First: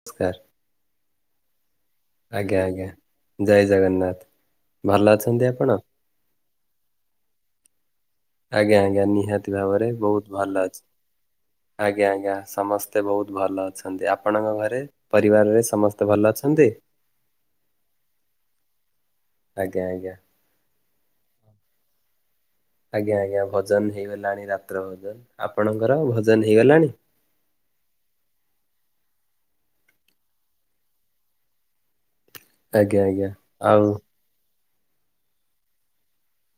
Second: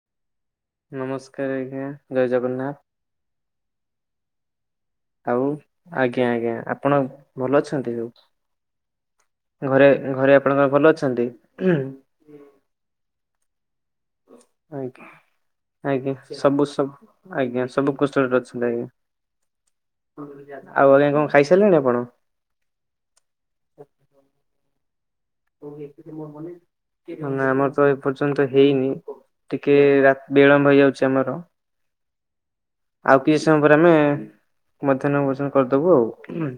ନମସ୍କାର [inaudible] ନମସ୍କାର ଆଜ୍ଞା ଜୟ ଆଜ୍ଞା ଜଗନ୍ନାଥ ଆଜ୍ଞା ଜୟ ଜଗନ୍ନାଥ ଭଲ ଆଉ ଅଛନ୍ତି ଆପଣ? ଆଜ୍ଞା ଆଜ୍ଞା ଆପଣ ଭଲ ଅଛନ୍ତି ଯଉ। ଆଜ୍ଞା ଆଜ୍ଞା ନିହାତି ଭାବରେ ଘରେ ବହୁତ ଭଲ ଆପଣଙ୍କର ଅଛି ଅଛନ୍ତି? ଆଜ୍ଞା ଆଜ୍ଞା ସମସ୍ତେ ବହୁତ ଭଲ ଅଛନ୍ତି। ଆପଣଙ୍କ ଘରେ ଆଜ୍ଞା ପରିବାରରେ ସମସ୍ତେ ଆଜ୍ଞା ଭଲ ସବୁ ଅଛନ୍ତି? ସବୁ ଆଜ୍ଞା ସବୁ କଷ୍ଟରେ ଅଛନ୍ତି ଆଜ୍ଞା। ହଁ ଆଜ୍ଞା ଆଜ୍ଞା ଆଉ ଆଜ୍ଞା କଣ ଖାଇସାରିଲେଣି ଆପଣ? ଆଜ୍ଞା ଆଜ୍ଞା ଭଜନ ହେଇଗଲାଣି ରାତ୍ର ଭଜନ ଆମର ତ ଏପର୍ଯ୍ୟନ୍ତ ହେଇନି? ଟିକେ ରାତି ବିଳମ୍ବ ହେଇଯାଉଛି ଆମର। ଆଜ୍ଞା ଆଉ ଆଜ୍ଞା କିଛି ସମୟ ପରେ ଆଉ ଆମେ ମଧ୍ୟାହ୍ନ ଭୋଜନ କରିଦବୁ ଆଉ ହୁଁ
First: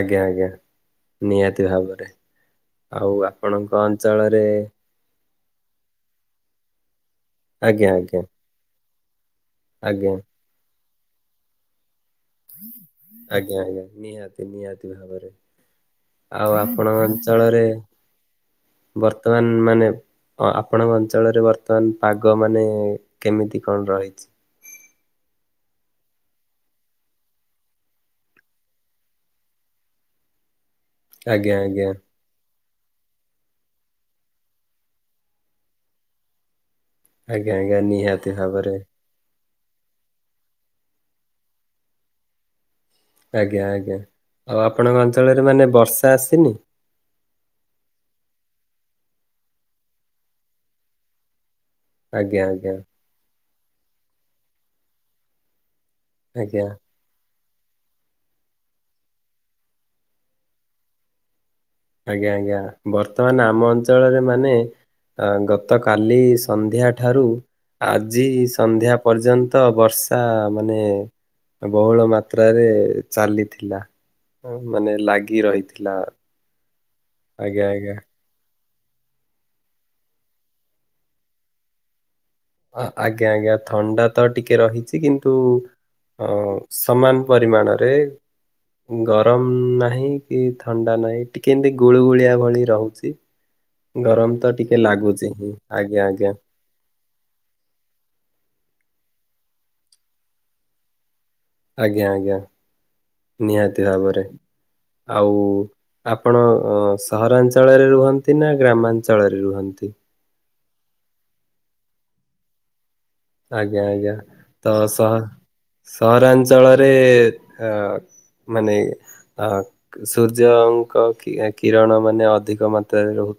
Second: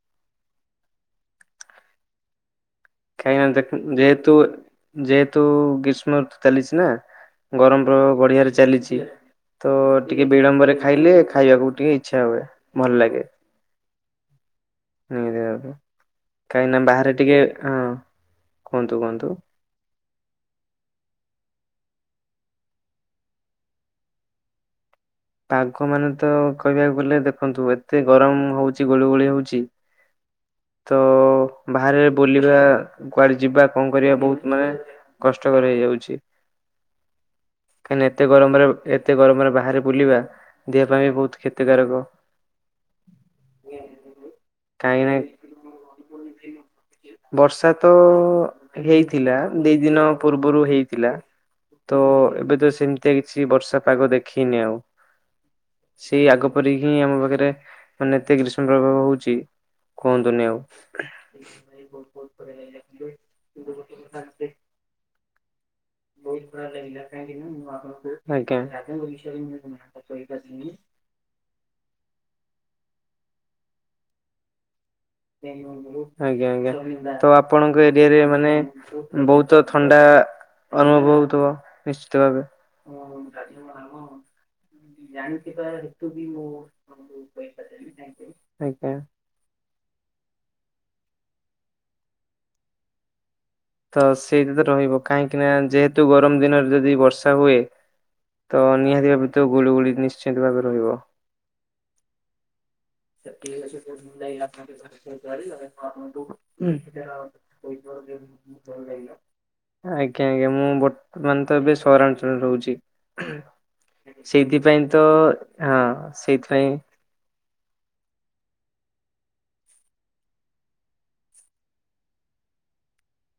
ଆଜ୍ଞା ଆଜ୍ଞା ନିହାତି ଭାବରେ ଆଉ କାାଇଁ ଆପଣଙ୍କ ଦେଖ ଯେହେତୁ ଅଞ୍ଚଳରେ ଯେହେତୁ ଋତୁ ଗ୍ରୀଷ୍ମ ଋତୁ ଚାଲିଛି ନା ଗରମ ଆଜ୍ଞା ର ଆଜ୍ଞା ବଢିଆରେ ଚାଲିଛି। ତ ଆଜ୍ଞା ଟିକେ ବିଳମ୍ବରେ ଖାଇଲେ ଖାଇବାକୁ ଟିକେ ଇଛ ଆଜ୍ଞା ଆଜ୍ଞା ନିହାତି ନିହାତି ଭାବରେ ନିହାତି ଭାବେ। ଆଉ କାହିଁକି ନା ଆପଣଙ୍କ ବାହାରେ ଟିକେ ଅଞ୍ଚଳରେ ହଁ କୁହନ୍ତୁ କୁହନ୍ତୁ। ବର୍ତ୍ତମାନ ମାନେ ଅ ଆପଣଙ୍କ ଅଞ୍ଚଳରେ ବର୍ତ୍ତମାନ ପାଗ ମାନେ କେମିତି କଣ ରହିଛି। ପାଗ ମାନେ ତ କହିବାକୁ ଗଲେ ଦେଖନ୍ତୁ ଏତେ ଗରମ ହଉଚି ଗୋଳି ଗୋଳି ହଉଛି। ତ ଆଜ୍ଞା ଆଜ୍ଞା ବାହାରେ ବୁଲିବା କୁଆଡେ ଯିବା କଣ କରିବା ବହୁତ ମାନେ କଷ୍ଟକର ହେଇଯାଉଛି। ଆଜ୍ଞା ଆଜ୍ଞା କାହିଁକ ଏତେ ନିହାତି ଗରମରେ ଭାବରେ ଏତେ ଗରମରେ ବାହାର ବାହାରେ ବୁଲିବା ଦେହ ପାଇଁ ବି ବହୁତ କ୍ଷତିକାରକ। ଆଜ୍ଞା ଆଜ୍ଞା ଆଉ ଆପଣଙ୍କ କାହିଁକି ନା ଅଞ୍ଚଳରେ ମାନେ ବର୍ଷା ଆସିନି। ବର୍ଷା ତ ହେଇଥିଲା ଦି ଦିନ ପୂର୍ବରୁ ହେଇଥିଲା। ତ ଆଜ୍ଞା ଏବେ ତ ଆଜ୍ଞା ସେମିତିଆ କିଛି ବର୍ଷା ପାଗ ଦେଖିନି ଆଉ ସେଇ ଆଗ ଆଜ୍ଞା ପରିକି ହିଁ ଆମ ଘର ପାଖରେ ମାନେ ଏତେ ଗ୍ରୀଷ୍ମ ପ୍ରଭାବ ହଉଛି କୁହନ୍ତୁନି ଆଉ [inaudible] ଆଜ୍ଞା ଆଜ୍ଞା ବର୍ତ୍ତମାନ ଆମ ଅଞ୍ଚଳରେ ମାନେ ଅ ଗ ଗତ କାଲି ସନ୍ଧ୍ୟା ଠାରୁ ଆଜି ଆଜ୍ଞା। ସନ୍ଧ୍ୟା ପର୍ଯ୍ୟନ୍ତ ବର୍ଷା ମାନେ ମାନେ ବହୁଳ ମାତ୍ରାରେ ଚାଲିଥିଲା। ମାନେ ଲାଗି ରହିଥିଲା। ଆଜ୍ଞା ଆଜ୍ଞା ତ ଆଜ୍ଞା ଆପଣଙ୍କ ଆଜ୍ଞା। ଏରିଆ ରେ ମାନେ ବହୁତ ଥଣ୍ଡା ଅନୁଭବ ହଉଥିବ ନିଶ୍ଚିତ ଭାବେ ଆଜ୍ଞା ଆଜ୍ଞା ଥଣ୍ଡା ତ ଟିକେ ରହିଛି। କିନ୍ତୁ ଅ ସମାନ ପରିମାଣରେ ଆଜ୍ଞା ଗରମ ନାହିଁ। ନାହିଁ କି ଥଣ୍ଡା ନାହିଁ ଟିକେ ଏମତି ଗୁଳୁ ଗୁଳିଆ ଭଳି ରହୁଛି। ତ ଗରମ ସେଇଟା ତ ଟିକେ ରହିବ ଲାଗୁଛି କାହିଁକି ନା ହିଁ ଆଜ୍ଞା ଯେହେତୁ ଆଜ୍ଞା ଗରମ ଦିନରେ ଯଦି ବର୍ଷା ହୁଏ, ତ ନିହାତି ଭାବେ ଭିତ ଗୁଳିୁଗୁଳି ନିଶ୍ଚିନ୍ତ ଭାବେ ରହିବ। ଆଜ୍ଞା ଆଜ୍ଞା ନିହାତି [unintelligible] ଭାବରେ। ଆଜ୍ଞା ଆଉ ଆଜ୍ଞା ଆପଣ ଅ, ମୁଁ ସହରାଞ୍ଚଳରେ ରୁହନ୍ତି ନା ମାନେ ଗ୍ରାମାଞ୍ଚଳରେ ତ ରୁହନ୍ତି? ଏବେ ସହରାଞ୍ଚଳରେ ରହୁଛି ଆଜ୍ଞା ଆଜ୍ଞା ସେଇଥିପାଇଁ ତ ସହ ହଁ ସେଇଥିପାଇଁ ସହରାଞ୍ଚଳରେ ଅ ମାନେ ଆ ସୂର୍ଯ୍ୟଙ୍କ କିରଣ ମାନେ ଅଧିକ ମାତ୍ରାରେ ରହୁ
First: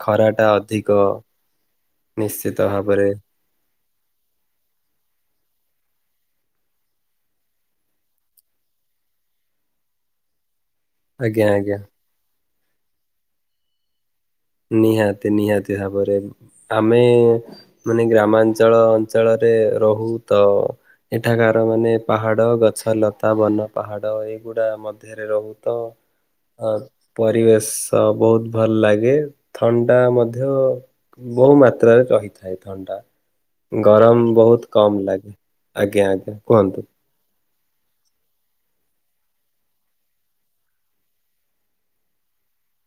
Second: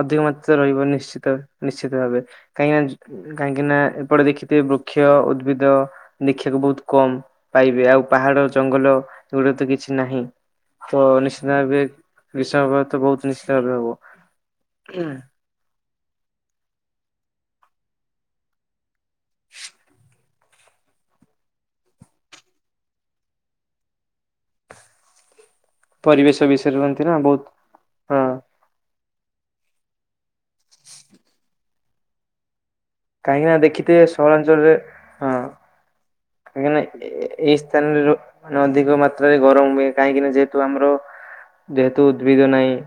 ଅଧିକ ମାତ୍ରାରେ ରହିବ ନିଶ୍ଚିତ ନିଶ୍ଚିତ ଭାବେ। ନିଶ୍ଚିତ ଭାବରେ କାହିଁକିନା କାହିଁକି ନା ଏପଟେ ଦେଖିଥିବେ ବୃକ୍ଷ ଉଦ୍ଭିଦ ଦେଖିବାକୁ ବହୁତ କମ ପାଇବେ। ଆଉ ପାହାଡ଼ ଜଙ୍ଗଲ ଏଗୁଡ଼ା ତ କିଛି ନାହିଁ। ତ ଆଜ୍ଞା ନିଶ୍ଚିନ୍ତ ଆଜ୍ଞା ଭାବେ ଗ୍ରୀଷ୍ମ ଭ ତ ବହୁତ ନିଶ୍ଚିନ୍ତ ଭାବେ ହବ। ନିହାତି ନିହାତି ଭାବରେ ଆମେ ମାନେ ଗ୍ରାମାଞ୍ଚଳ ଅଞ୍ଚଳରେ ରହୁ ତ ଏଠାକାର ମାନେ ପାହାଡ, ଗଛ, ଲତା, ବନ, ପାହାଡ ଏଇଗୁଡା ମଧ୍ୟରେ ରହୁ ତ ପରିବେଶ ଅ ବିଷୟରେ କୁହନ୍ତି ନା ବହୁତ ପରିବେଶ ହଁ ବହୁତ ଭଲ ଲାଗେ। ଥଣ୍ଡା ମଧ୍ୟ ବହୁ ମାତ୍ରାରେ ରହିଥାଏ। ଥଣ୍ଡା କାହିଁକି ନା ଦେଖିଥିବେ ଗରମ ବହୁତ କମ ଲାଗେ। ଆଜ୍ଞା ଆଜ୍ଞା। କାହିଁକିନା କୁହନ୍ତୁ। ଏଇ ସ୍ଥାନରେ ମାନେ ଅଧିକ ମାତ୍ରାରେ ଗରମ ହୁଏ। କାହିଁକି ନା ଯେହେତୁ ଆମର ଯେହେତୁ ଉଦ୍ଭିଦ ନାହିଁ।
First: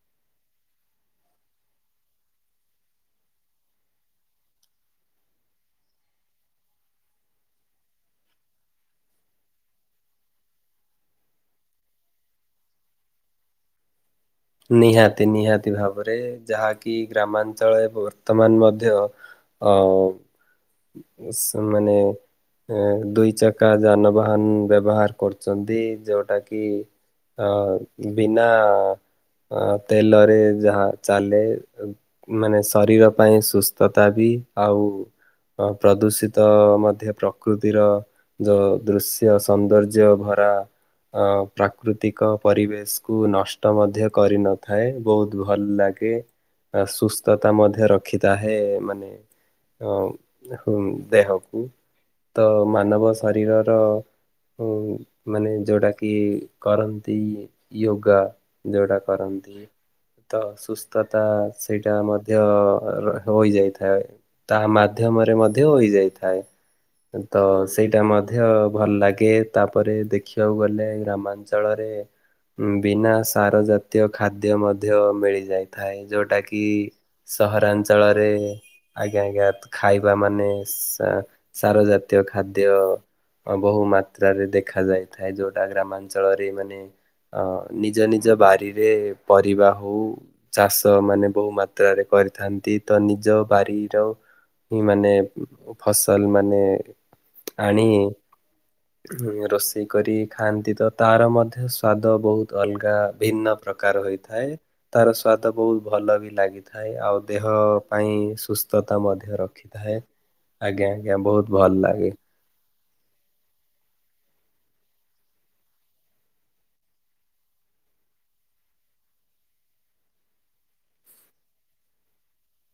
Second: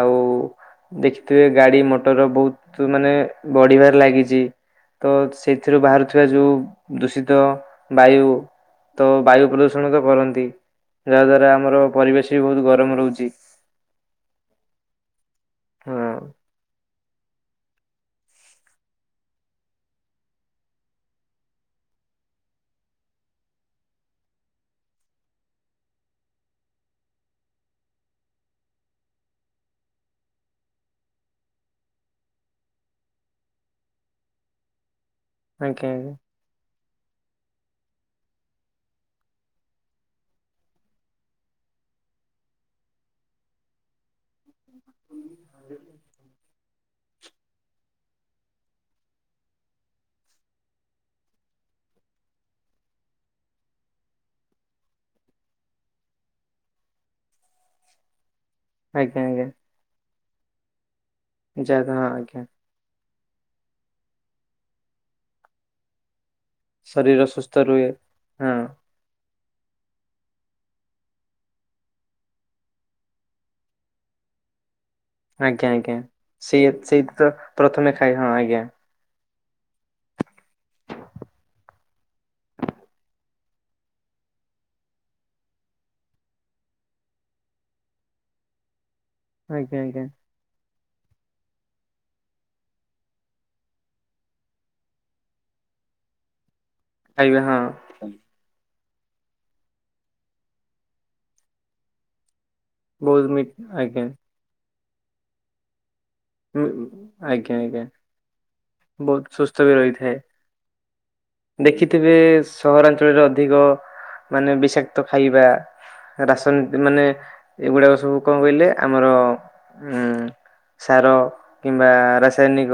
ଆଉ ଦେଖିଥିବେ ଗାଡି ମଟର ବହୁତ ମାନେ ବଢିବାରେ ଲାଗିଚି। ତ ସେଥିରୁ ବାହାରୁଥିବା ଯୋଉ ଦୂଷିତ ବାୟୁ ତ ବାୟୁ ପ୍ରଦୂଷଣ ତ କରନ୍ତି। ଯାହା ଦ୍ଵାରା ଆମର ପରିବେଶ ବି ବହୁତ ଗରମ ରହୁଚି। [inaudible] ନିହାତି ନିହାତି ଭାବରେ ଯାହା କି ଗ୍ରାମାଞ୍ଚଳ ରେ ବର୍ତ୍ତମାନ ମଧ୍ୟ ଅ ସ୍ ମାନେ ଏ ଦୁଇ ଚକା ଯାନବାହାନ ବ୍ୟବହାର କରୁଛନ୍ତି। ଯୋଉଟା କି ହଁ ବିନା ଅ ତେଲରେ ଯାହା ଚାଲେ ମାନେ ଶରୀର ପାଇଁ ସୁସ୍ଥତା ବି। ଆଉ ଆଜ୍ଞା ଆଜ୍ଞା ପ୍ରଦୂଷିତ ମଧ୍ୟ ପ୍ରକୃତିର ଯଉ ଦୃଶ୍ୟ ସୌନ୍ଦର୍ଯ୍ୟ ଭରା ଆ ପ୍ରାକୃତିକ ପରିବେଶକୁୁ ନଷ୍ଟ ମଧ୍ୟ କରିନଥାଏ। ବହୁତ ଭଲ ଲାଗେ। ଆ ସୁ ସୁସ୍ଥତା ମଧ୍ୟ ରଖିଥାଏ ମାନେ ଅ ଦେହକୁ। ତ ମାନବ ଶରୀରର ଉଁ ମାନେ ଯୋଉଟା କି କରନ୍ତି ୟୋଗା ଯୋଉଟା ଆଜ୍ଞା ଆଜ୍ଞା। କରନ୍ତି ତ ସୁସ୍ ସୁସ୍ଥତା ଯା ସେଇଟା ହଁ ମଧ୍ୟ ଆଜ୍ଞା ହୋଇଯାଇଥାଏ। ତାହା ମାଧ୍ୟମରେ ମଧ୍ୟ ହୋଇଯାଇଥାଏ। ଶରୀର ତ ସୁସ୍ଥ ରୁହେ ସେଇଟା ମଧ୍ୟ ହଁ ଭଲ ଲାଗେ। ତାପରେ ଦେଖିବାକୁ ଗଲେ ଗ୍ରାମାଞ୍ଚଳରେ ବିନା ସାର ଜା ତ୍ୟ ଖାଦ୍ୟ ମ ମଧ୍ୟ ଆଜ୍ଞା ଆଜ୍ଞା। ମିଳିଯାଇଥାଏ। ଯେଉଁଟା କିି ସେଇ ସେଇଠି ତ ପ୍ରଥମେ ଖାଇ ହଁ ସହରାଞ୍ଚଳରେ ଆଜ୍ଞା ଆଜ୍ଞା ଆଜ୍ଞା। ଖାଇବା ମାନେ ସା ସାର ଜାତୀୟ ଖାଦ୍ୟ ବହୁ ମାତ୍ରାରେ ଦେଖା ଯାଇଥାଏ। ଯୋଉଟା ଗ୍ରାମାଞ୍ଚଳରେ ମାନେ ଅ ନିଜ ନିଜ ବାରିରେ ପରିବା ଆଜ୍ଞା ହଉ ଆଜ୍ଞା ଚାଷ ମାନେ ବହୁ ମା ମାତ୍ରାରେ କରିଥାନ୍ତି। ତ ନିଜ ବାରିର ହିଁ, ମାନେ ଫସଲ ମାନେ ଖାଇବେ ହଁ। ଆଣି ରୋଷେଇ କରି ଖାଆନ୍ତି ତ ତାର ମଧ୍ୟ ସ୍ଵାଦ ବହୁତ ଅଲଗା ବହୁତ ମି ଭିନ୍ନ। ପ୍ରକାର ଆଜ୍ଞା ହୋଇଥାଏ। ତାର ସ୍ଵାଦ ବହୁତ ଭଲ ବି ଲାଗିଥାଏ। ଆଉ ଦେହ ଆଜ୍ଞା ଆଜ୍ଞା ପାଇଁ ସୁସ୍ଥତା ବହୁତ ମଧ୍ୟ ସୁସ୍ଥ ବି ରଖିଥାଏ। ରହିଥାଏ। ଆଜ୍ଞା ଆଜ୍ଞା ବହୁତ ଭଲ ଲାଗେ। ଦେଖିଥିବେ ସହରାଞ୍ଚଳରେ ଅଧିକ ମାନେ ବିଷାକ୍ତ ଖାଇବା ରାସନୀତି ମାନେ ଏଇଗୁଡାକ ସବୁ କଣ କହିଲେ ଆମର ଉଁ ସାର କିମ୍ବା ରାସାୟନିକ।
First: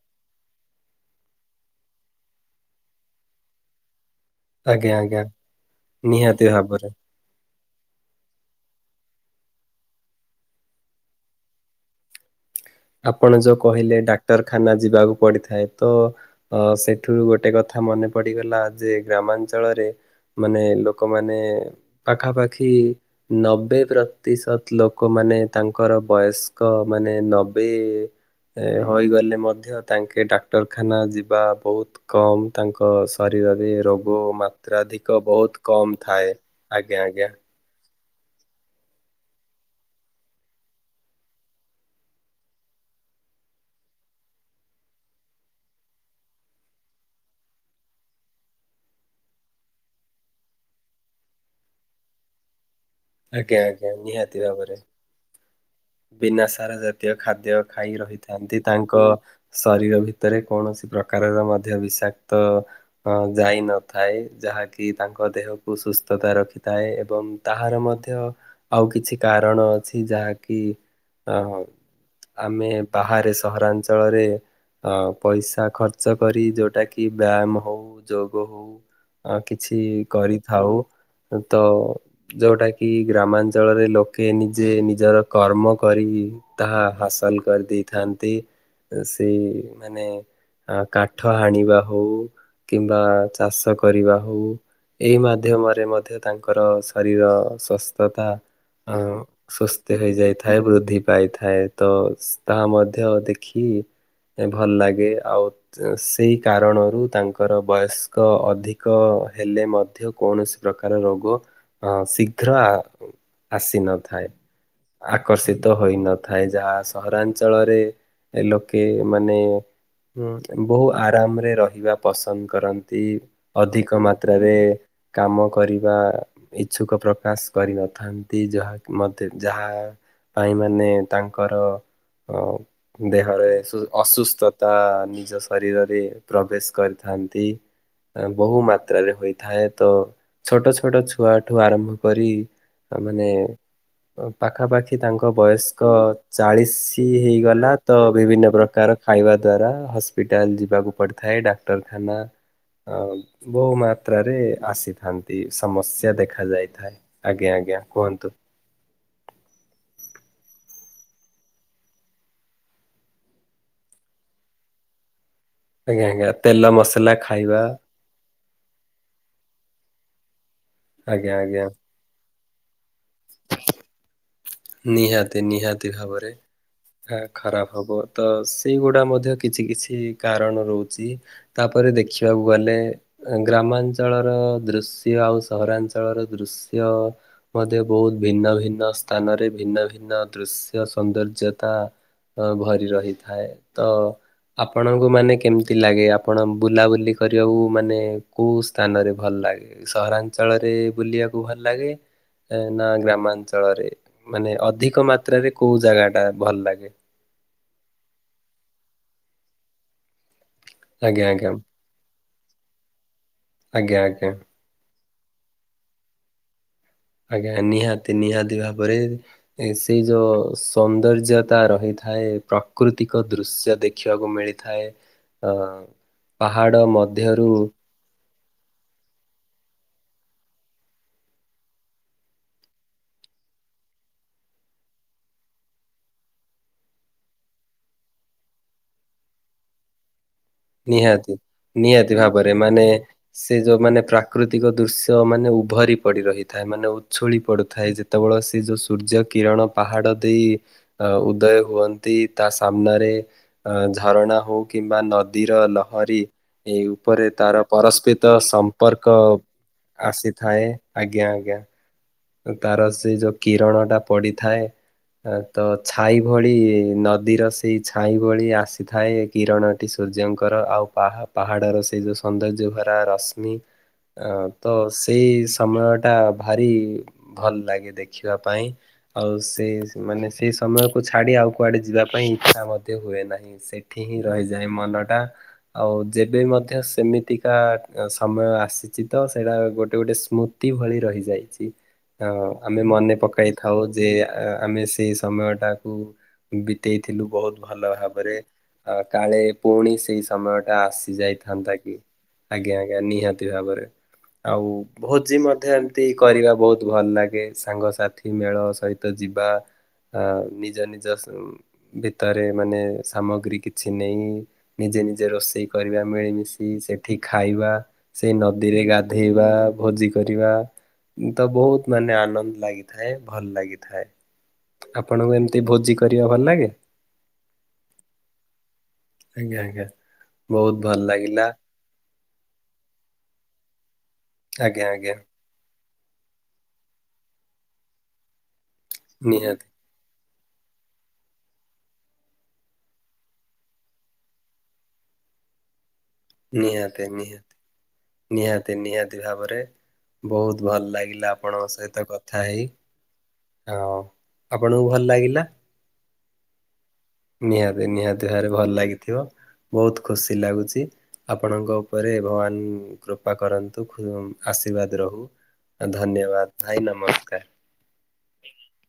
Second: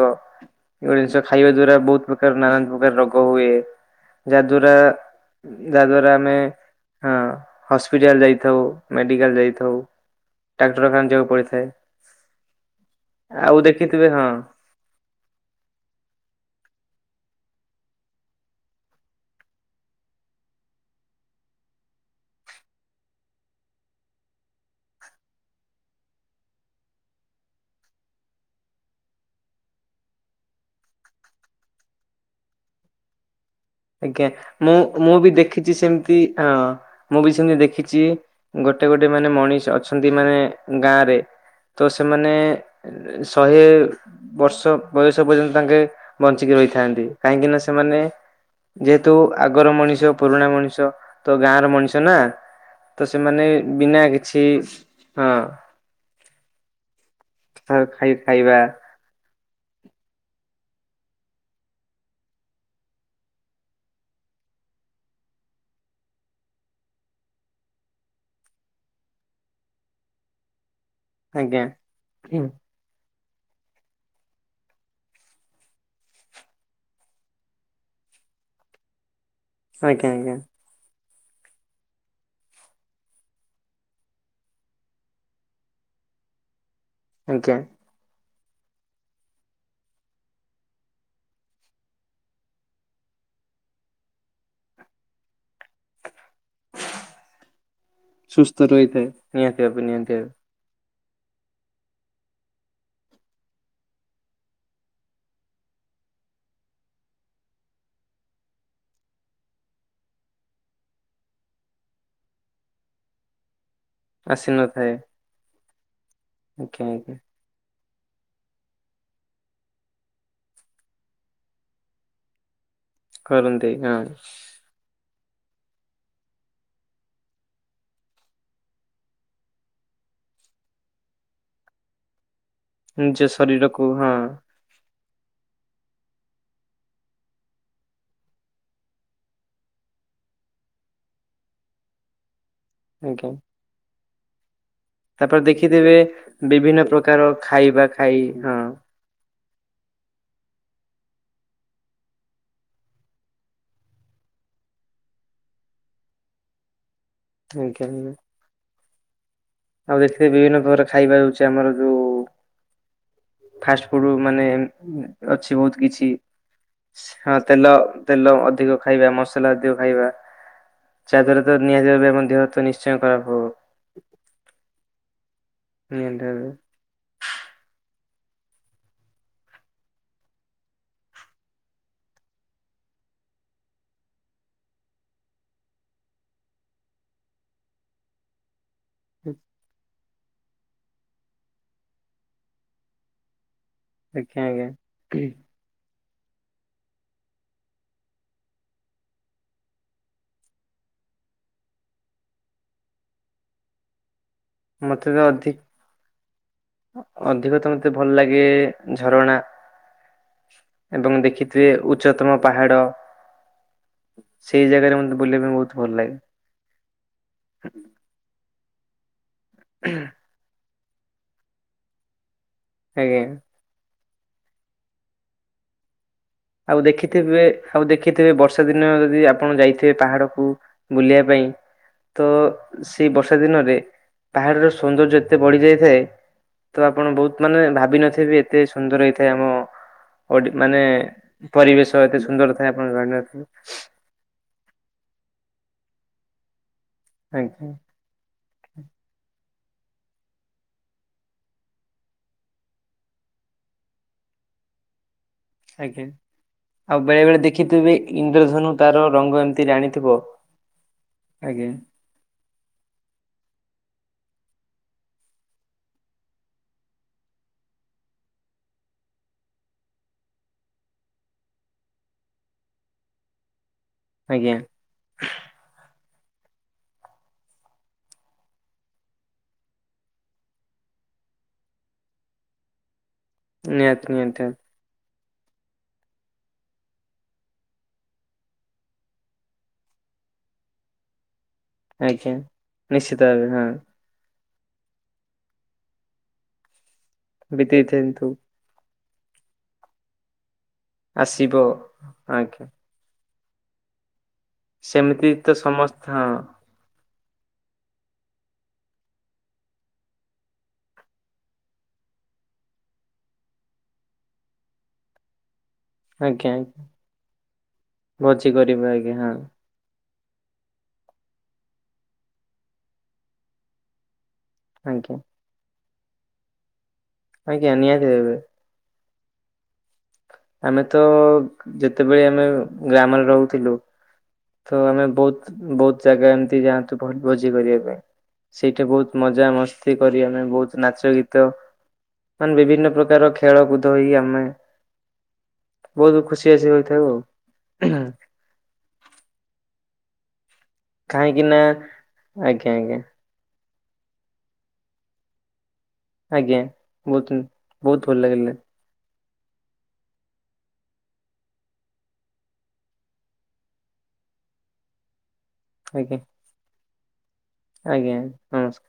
ଏଗୁଡ଼ା ଜିନିଷ ଖାଇବା ଦ୍ଵାରା ବହୁତ ପ୍ରକାର ନାନା ପ୍ରକାର ରୋଗ ହୁଏ। ଆଜ୍ଞା ଆଜ୍ଞା ଯାହାଦ୍ୱାରା ଯାହା ଦ୍ୱାରା ଆମେ ନିହାତି ଭାବରେ। ହଁ ହସ୍ପିଟାଲ ଯାଇଥାଉ। ମେଡିକାଲ ଯାଇଥାଉ ଡାକ୍ତରଖାନ ଯିବାକୁ ପଡିଥାଏ। ଆପଣ ଯୋଉ କହିଲେ ଡାକ୍ତରଖାନା ଯିବାକୁ ପଡିଥାଏ ତ ଅ ସେଠୁ ଗୋଟେ କଥା ମନେ ପଡ଼ିଗଲା ଯେ ଗ୍ରାମାଞ୍ଚଳରେ ମାନେ ଲୋକମାନେ ପାଖାପାଖି ନବେ ପ୍ରତିଶତ ଲୋକମାନେ ମାନେ ତାଙ୍କର ବୟସ୍କ ମାନେ ନବେ ଏ ହୋଇଗଲେ ମଧ୍ୟ ତାଙ୍କେ ଡାକ୍ତରଖାନା ଯିବା ବହୁତ କମ ତାଙ୍କ ଶର ଆଜ୍ଞା ମୁଁ ମୁଁ ବି ବହୁତ ଦେଖିଛି କମ୍ ସେମିତି ଥାଏ। ହଁ ଆଜ୍ଞା ମୁଁ ଆଜ୍ଞା ବି ସେମିତି ଦେଖିଛି। ଗୋଟେ ଗୋଟେ ମାନେ ମଣିଷ ଅଛନ୍ତି ମାନେ ଗାଁ ରେ। ତ ସେମାନେ ଶହେ ବର୍ଷ ବୟସ ପର୍ଯ୍ୟନ୍ତ ତାଙ୍କେ ବଞ୍ଚିକି ଅ ରହିଥାନ୍ତି କାହିଁକି ନା ସେମାନେ ଯେହେତୁ ଆଗର ମଣିଷ ପୁରୁଣା ମଣିଷ ତୋ ଗାଁ ର ମଣିଷ ନା। ତ ସେମାନେ ଆଜ୍ଞା ଆଜ୍ଞା ବିନା ନିହାତି କିଛି ଭାବରେ ହଁ ବିନା ସାର ଜାତୀୟ ଖାଦ୍ୟ ଖାଇ ରହିଥାନ୍ତି ତାଙ୍କ ଶରୀର ଭିତରେ କୌଣସି ପ୍ରକାରର ମଧ୍ୟ ବିଷାକ୍ତ ଅ ଯାଇନଥାଏ। ଯାହାକି ତାଙ୍କ ଦେହକୁ ସୁସ୍ଥତା ରଖିଥାଏ ଏବଂ ତାହାର ମଧ୍ୟ ମଧ୍ୟ ଆଉ କିଛି କାରଣ ଅଛି ଯାହାକି ଆଜ୍ଞା ଅ ଆଜ୍ଞା ଆମେ ବାହାରେ ସହରାଞ୍ଚଳରେ ଅ ପଇସା ଖର୍ଚ୍ଚ କରି ଯୋଉଟା କି ବ୍ୟାୟାମ ହଉ ଯୋଗ ହଉ। ଆ କିଛି ଆଜ୍ଞା କରିଥାଉ ତ ଯୋଉଟା କି କି ଗ୍ରାମାଞ୍ଚଳରେ ଲୋକେ ନିଜେ ନିଜର କର୍ମ କରି ତାହା ହାସଲ ଆଜ୍ଞା କରିଦେଇଥାନ୍ତି ସେ ମାନେ ଆ କାଠ ହାଣିବା ହଉ କିମ୍ବା ଚାଷ କରିବା ହଉ। ଏଇ ମାଧ୍ୟମରେ ମଧ୍ୟ ତାଙ୍କର ଶରୀର ସସ୍ଥତା ସୁସ୍ଥ ଆ ରହିଥାଏ ନିହାତି ଭାବେ ସୁସ୍ଥ ନିହାତି ଭାବେ ହେଇଯାଇଥାଏ ବୃଦ୍ଧି ଗାଇଥାଏ ତ ତାହା ମଧ୍ୟ ଦେଖି ଭଲ ଲାଗେ ଆଉ ସେଇ କାରଣରୁ ତାଙ୍କର ବୟସ୍କ ଅଧିକ ହେଲେ ମଧ୍ୟ କୌଣସି ପ୍ରକାର ରୋଗ ଆ ଶି ଶୀଘ୍ର ଆସିନଥାଏ ଆସିନଥାଏ ଆକର୍ଷିତ ହୋଇନଥାଏ। ଥାଏ ଯାହା ଆଜ୍ଞା ଆଜ୍ଞା ସହରାଞ୍ଚଳରେ ଲୋକେ ମାନେ ବହୁ ଆରାମରେ ରହିବା ପସନ୍ଦ କରନ୍ତି। କରନ୍ତି ଅଧିକ ହଁ। ମାତ୍ରାରେ କାମ କରିବା ଇଚ୍ଛୁକ ପ୍ର ପ୍ରକାଶ କରିନଥାନ୍ତି ଯାହା ମତେ ଯାହା ଭାଇ ମାନେ ତାଙ୍କର ହ ନିଜ ଦେହରେ ସୁ ଶରୀରକୁ ହଁ ଅସୁସ୍ଥତା ନିଜ ଶରୀରରେ ପ୍ରବେଶ କରିଥାନ୍ତି। ବହୁ ମାତ୍ରାରେ ହୋଇଥାଏ ତ ଛୋଟ ଛୋଟ ଛୁଆ ଠୁ ଆରମ୍ଭ କରି ମାନେ ଆଜ୍ଞା ପାଖାପାଖି ଖି ତାଙ୍କ ତାପରେ ବୟସ୍କ ଦେଖିଥିବେ ବିଭିନ୍ନ ଚାଳିଶ ପ୍ରକାର ହେଇଗଲା ଖାଇବା ତ ଖାଇ ବିଭିନ୍ନ ହଁ ପ୍ରକାର ଖାଇବା ଦ୍ଵାରା ହସ୍ପିଟାଲ ଯିବାକୁ ପଡିଥାଏ ଡାକ୍ତରଖାନା। ଅ ବହୁ ମାତ୍ରାରେ ଆସିଥାନ୍ତି ସମସ୍ୟା ଦେଖା ଯାଇଥାଏ। ଆଜ୍ଞା ଆଜ୍ଞା କୁହନ୍ତୁ। ଆଉ ଦେଖିଥିବେ ବିଭିନ୍ନ ପ୍ରକାର ଖାଇବା ହଉଛି ଆମର ଯୋଉ ଫାଷ୍ଟ ଫୁଡ଼ୁ ମାନେ ଅଛି ବହୁତ ଆଜ୍ଞା କିଛି ଆଜ୍ଞା ତେଲ ମସଲା ଖାଇବା ତେଲ ତେଲ ଅଧିକ ଖାଇବା ମସଲା ଦେ ଖାଇବା ଆଜ୍ଞା ଚାଦର ତ ଆଜ୍ଞା ନିହାତିବେ ଆମ ଦେହ ତ ନିଶ୍ଚୟ ଖରାପ ହବ। ନିହାତି ନିହାତି ଭାବରେ ତା ଖରାପ ହବ। ତ ସେଇଗୁଡା ମଧ୍ୟ କିଛି କିଛି କାରଣ ରହୁଛି ତାପରେ ଦେଖିବାକୁ ଗଲେ ଗ୍ରାମାଞ୍ଚଳର ଦୃଶ୍ୟ ଆଉ ସହରାଞ୍ଚଳର ଦୃଶ୍ୟ ମତେ ବୋହୁତ ଭିନ୍ନ ଭିନ୍ନ ସ୍ଥାନରେ ଭିନ୍ନ ଭିନ୍ନ ଦୃଶ୍ୟ ସୌନ୍ଦର୍ଯ୍ୟତା ଭରି ରହିଥାଏ। ତ ଆଜ୍ଞା ଆଜ୍ଞା ଆପଣଙ୍କୁ ମାନେ କେମିତି ଲାଗେ? ଆପଣ ବୁଲାବୁଲି କରିବାକୁ ମାନେ କେଉଁ ସ୍ଥାନରେ ଭଲ ଲାଗେ ସହରାଞ୍ଚଳରେ ବୁଲିବା ଭଲ ଲାଗେ ନା ଗ୍ରାମାଞ୍ଚଳରେ ମାନେ ଅଧିକ ମତେ ତ ମାତ୍ରାରେ ଅଧି କୋଉ ଜାଗା ଟା ଭଲ ଲାଗେ? ଅଧିକ ତ ମତେ ଭଲ ଲାଗେ ଝରଣା ଏବଂ ଆଜ୍ଞା ଆଜ୍ଞା ଦେଖିଥିବେ ଉଚ୍ଚତମ ପାହାଡ ଆଜ୍ଞା ଆଜ୍ଞା ସେଇ ଜାଗାରେ ମତେ ବୁଲିବା ପାଇଁ ବୋହୁତ ଭଲ ଲାଗେ। ଆଜ୍ଞା ନିହାତି ନିହାତି ଭାବରେ ଏ ସେଇ ଯୋଉ ସୌନ୍ଦର୍ଯ୍ୟତା ରହିଥାଏ ଆଜ୍ଞା ପ୍ରାକୃତିକ ଦୃଶ୍ୟ ଦେ ଖିବାକୁ ମିଳିଥାଏ ଅ ଆଉ ପାହାଡ଼ ଦେଖିଥିବେ ମଧ୍ୟରୁ ଆଉ ଦେଖିଥିବେ ବ ବର୍ଷା ଦିନ ଯଦି ଆପଣ ଯାଇଥିବେ ପାହାଡକୁ ବୁଲିବା ପାଇଁ ତ ସେଇ ବର୍ଷା ଦିନରେ ପାହାଡର ସୌନ୍ଦର୍ଯ୍ୟ ଏତେ ବଢି ଯାଇଥାଏ। ତ ଆପଣ ବୋହୁତ ମାନେ ଭାବିନଥିବେ ଏତେ ସୁନ୍ଦର ହେଇଥାଏ ଆମ ବଡି ମାନେ ନିହାତି ପରିବେଶ ନିହାତି ଏତେ ସୁନ୍ଦର ଭାବରେ ଥାଏ ମାନେ ଆପଣ ଜାଣିନଥିବେ ସେ ଯୋଉ ମାନେ ପ୍ରାକୃତିକ ଦୃଶ୍ୟ ମାନେ ଭରି ପଡି ରହିଥାଏ ମାନେ ଉଛୁଳି ଆଜ୍ଞା। ପଡୁଥାଏ ଯେତେବେଳେ ସେ ଯେଉଁ ସୂର୍ଯ୍ୟ କିରଣ ପାହାଡ ଦେଇ ଉଦୟ ହୁଅନ୍ତି ତା ସାମ୍ନାରେ ଝରଣା ହୋଉ କି କିମ୍ବା ନଦୀର ଆଜ୍ଞା ଲହରୀ। ଏଇ ଆଉ ବେଳେ ଉପରେ ବେଳେ ତାର ଦେଖିଥିବେ ପରସ୍ପିତ ଇନ୍ଦ୍ରଧନୁ ତାର ସମ୍ପର୍କ ରଙ୍ଗ ଏମିତି ରାଣିଥିବ ଆସିଥାଏ ଆଜ୍ଞା ଆଜ୍ଞା। ଆଜ୍ଞା ତାର ସେ ଯୋଉ କିରଣ ଟା ପଡିଥାଏ। ତ ଛାଇ ଭଳି ନଦୀର ସେଇ ଛାଇ ଭଳି ଆସିଥାଏ କିରଣଟି ସୂର୍ଯ୍ୟଙ୍କର ଆଉ ପାହା-ପାହାଡର ସେଇ ଯୋଉ ସୌନ୍ଦର୍ଯ୍ୟ ଭରା ରଶ୍ମି। ଅ ଆଜ୍ଞା ତ ସେଇ ସମୟ ଟା ଭାରି ଭଲ ଲାଗେ ଦେଖିବା ପାଇଁ ଆଉ ସେ ମାନେ ସେଇ ସମୟକୁ ଛାଡି ଆଉ କୁଆଡେ ଯିବା ପାଇଁ ପାଇଁ ଇଚ୍ଛା ମଧ୍ୟ ହୁଏ ନାହିଁ ସେଠି ନିହାତି ହିଁ ନିହାତି ରହିଯାଏ ମନଟା ଆଉ ଯେବେ ମଧ୍ୟ ସେମିତିକା ସମୟ ଆସିଚି ତ ସେଇଟା ଗୋଟେ ଗୋଟେ ସ୍ମୃତି ଭଳି ରହିଯାଇଚି ଆଜ୍ଞା। [unintelligible] ଆମେ ମନେ ନିଶ୍ଚିତ ଭାବେ ହଁ ପକାଇଥାଉ ଯେ ଆମେ ସେଇ ସମୟ ଟାକୁ ବିତେଇଥିଲୁ ବୋହୁତ ଭଲ ବିତେଇଥାନ୍ତୁ ଭାବରେ। ଆ କାଳେ ପୁଣି ସେଇ ସମୟ ଟା ଆସି ଆସିବ ଯାଇଥାନ୍ତା କି ଆଜ୍ଞା ଆଜ୍ଞା ନିହାତି। ଏମିତି ଭାବରେ ଆଉ ସେମିତି ଭୋଜି ତ ମଧ୍ୟ ଏମିତି ସମସ୍ତ ହଁ କରିବା ବୋହୁତ ଭଲ ଲାଗେ ସାଙ୍ଗସାଥି ମେଳ ସହିତ ଯିବା। ଆ ନିଜ ନିଜ ଭିତରେ ମାନେ ସାମଗ୍ରୀ କିଛି ନେଇ ନି ଜେ ନିଜେ ରୋଷେଇ କରିବା ଆଜ୍ଞା ଆଜ୍ଞା ମିଳିମିଶି ସେଠି ଖାଇବା ସେଇ ଭୋଜି ନଦୀରେ କରିବେ ଆଜ୍ଞା ହଁ ଗାଧେଇବା ଭୋଜି କରିବା ତ ବୋହୁତ ମାନେ ଆନନ୍ଦ ଲାଗିଥାଏ ଭଲ ଲାଗିଥାଏ। ଆଜ୍ଞା ଆପଣଙ୍କୁ ଏମତି ଭୋଜି କରିବା ଭଲ ଲାଗେ? ଆଜ୍ଞା ନିହାତି ଭାବେ। ଆଜ୍ଞା ଆଜ୍ଞା। ବହୁତ ଆମେ ଭଲ ତ ଲାଗିଲା ଯେତେବେଳେ ଆମେ ଗ୍ରାମରେ ରହୁଥିଲୁ ତ ଆଜ୍ଞା ଆମେ ଆଜ୍ଞା ବୋହୁତ ବୋହୁତ ଜାଗା ଏମିତି ଯାଆନ୍ତୁ ଭୋ-ଭୋଜି କରିବା ପାଇଁ ସେଇଠି ବୋହୁତ ମଜା ନିହାତି ମସ୍ତି କରି ଆମେ ବୋହୁତ ନାଚ ଗୀତ ମାନେ ବିଭିନ୍ନ ପ୍ରକାର ଖେଳ କୁଦ ହୋଇ ଆମେ ବହୁତ ଖୁସି ବାସି ହୋଇଥାଉ ନିହାତି ଆଉ ନିହାତି ନିହାତି ନିହାତି ଭାବରେ ବୋହୁତ ଭଲ ଲାଗିଲା କାହିଁକି ନା ଆପଣଙ୍କ ସହିତ କଥା ହେଇ। ଆଜ୍ଞା ଆଜ୍ଞା ଆଉ ଆପଣଙ୍କୁ ଭଲ ଲାଗିଲା? ଆଜ୍ଞା ବହୁତ ନିହାତି ବହୁତ ନିହାତି ଭାବରେ ଲାଗିଲା ଭଲ ଲାଗିଥିବ ବହୁତ ଖୁସି ଲାଗୁଛି ଆପଣଙ୍କ ଉପରେ ଭଗବାନ କୃପା କରନ୍ତୁ ଆଶୀର୍ବାଦ ରହୁ ଆଜ୍ଞା ଧନ୍ୟବାଦ ଭାଇ ନମସ୍କାର ଆଜ୍ଞା ନମସ୍କାର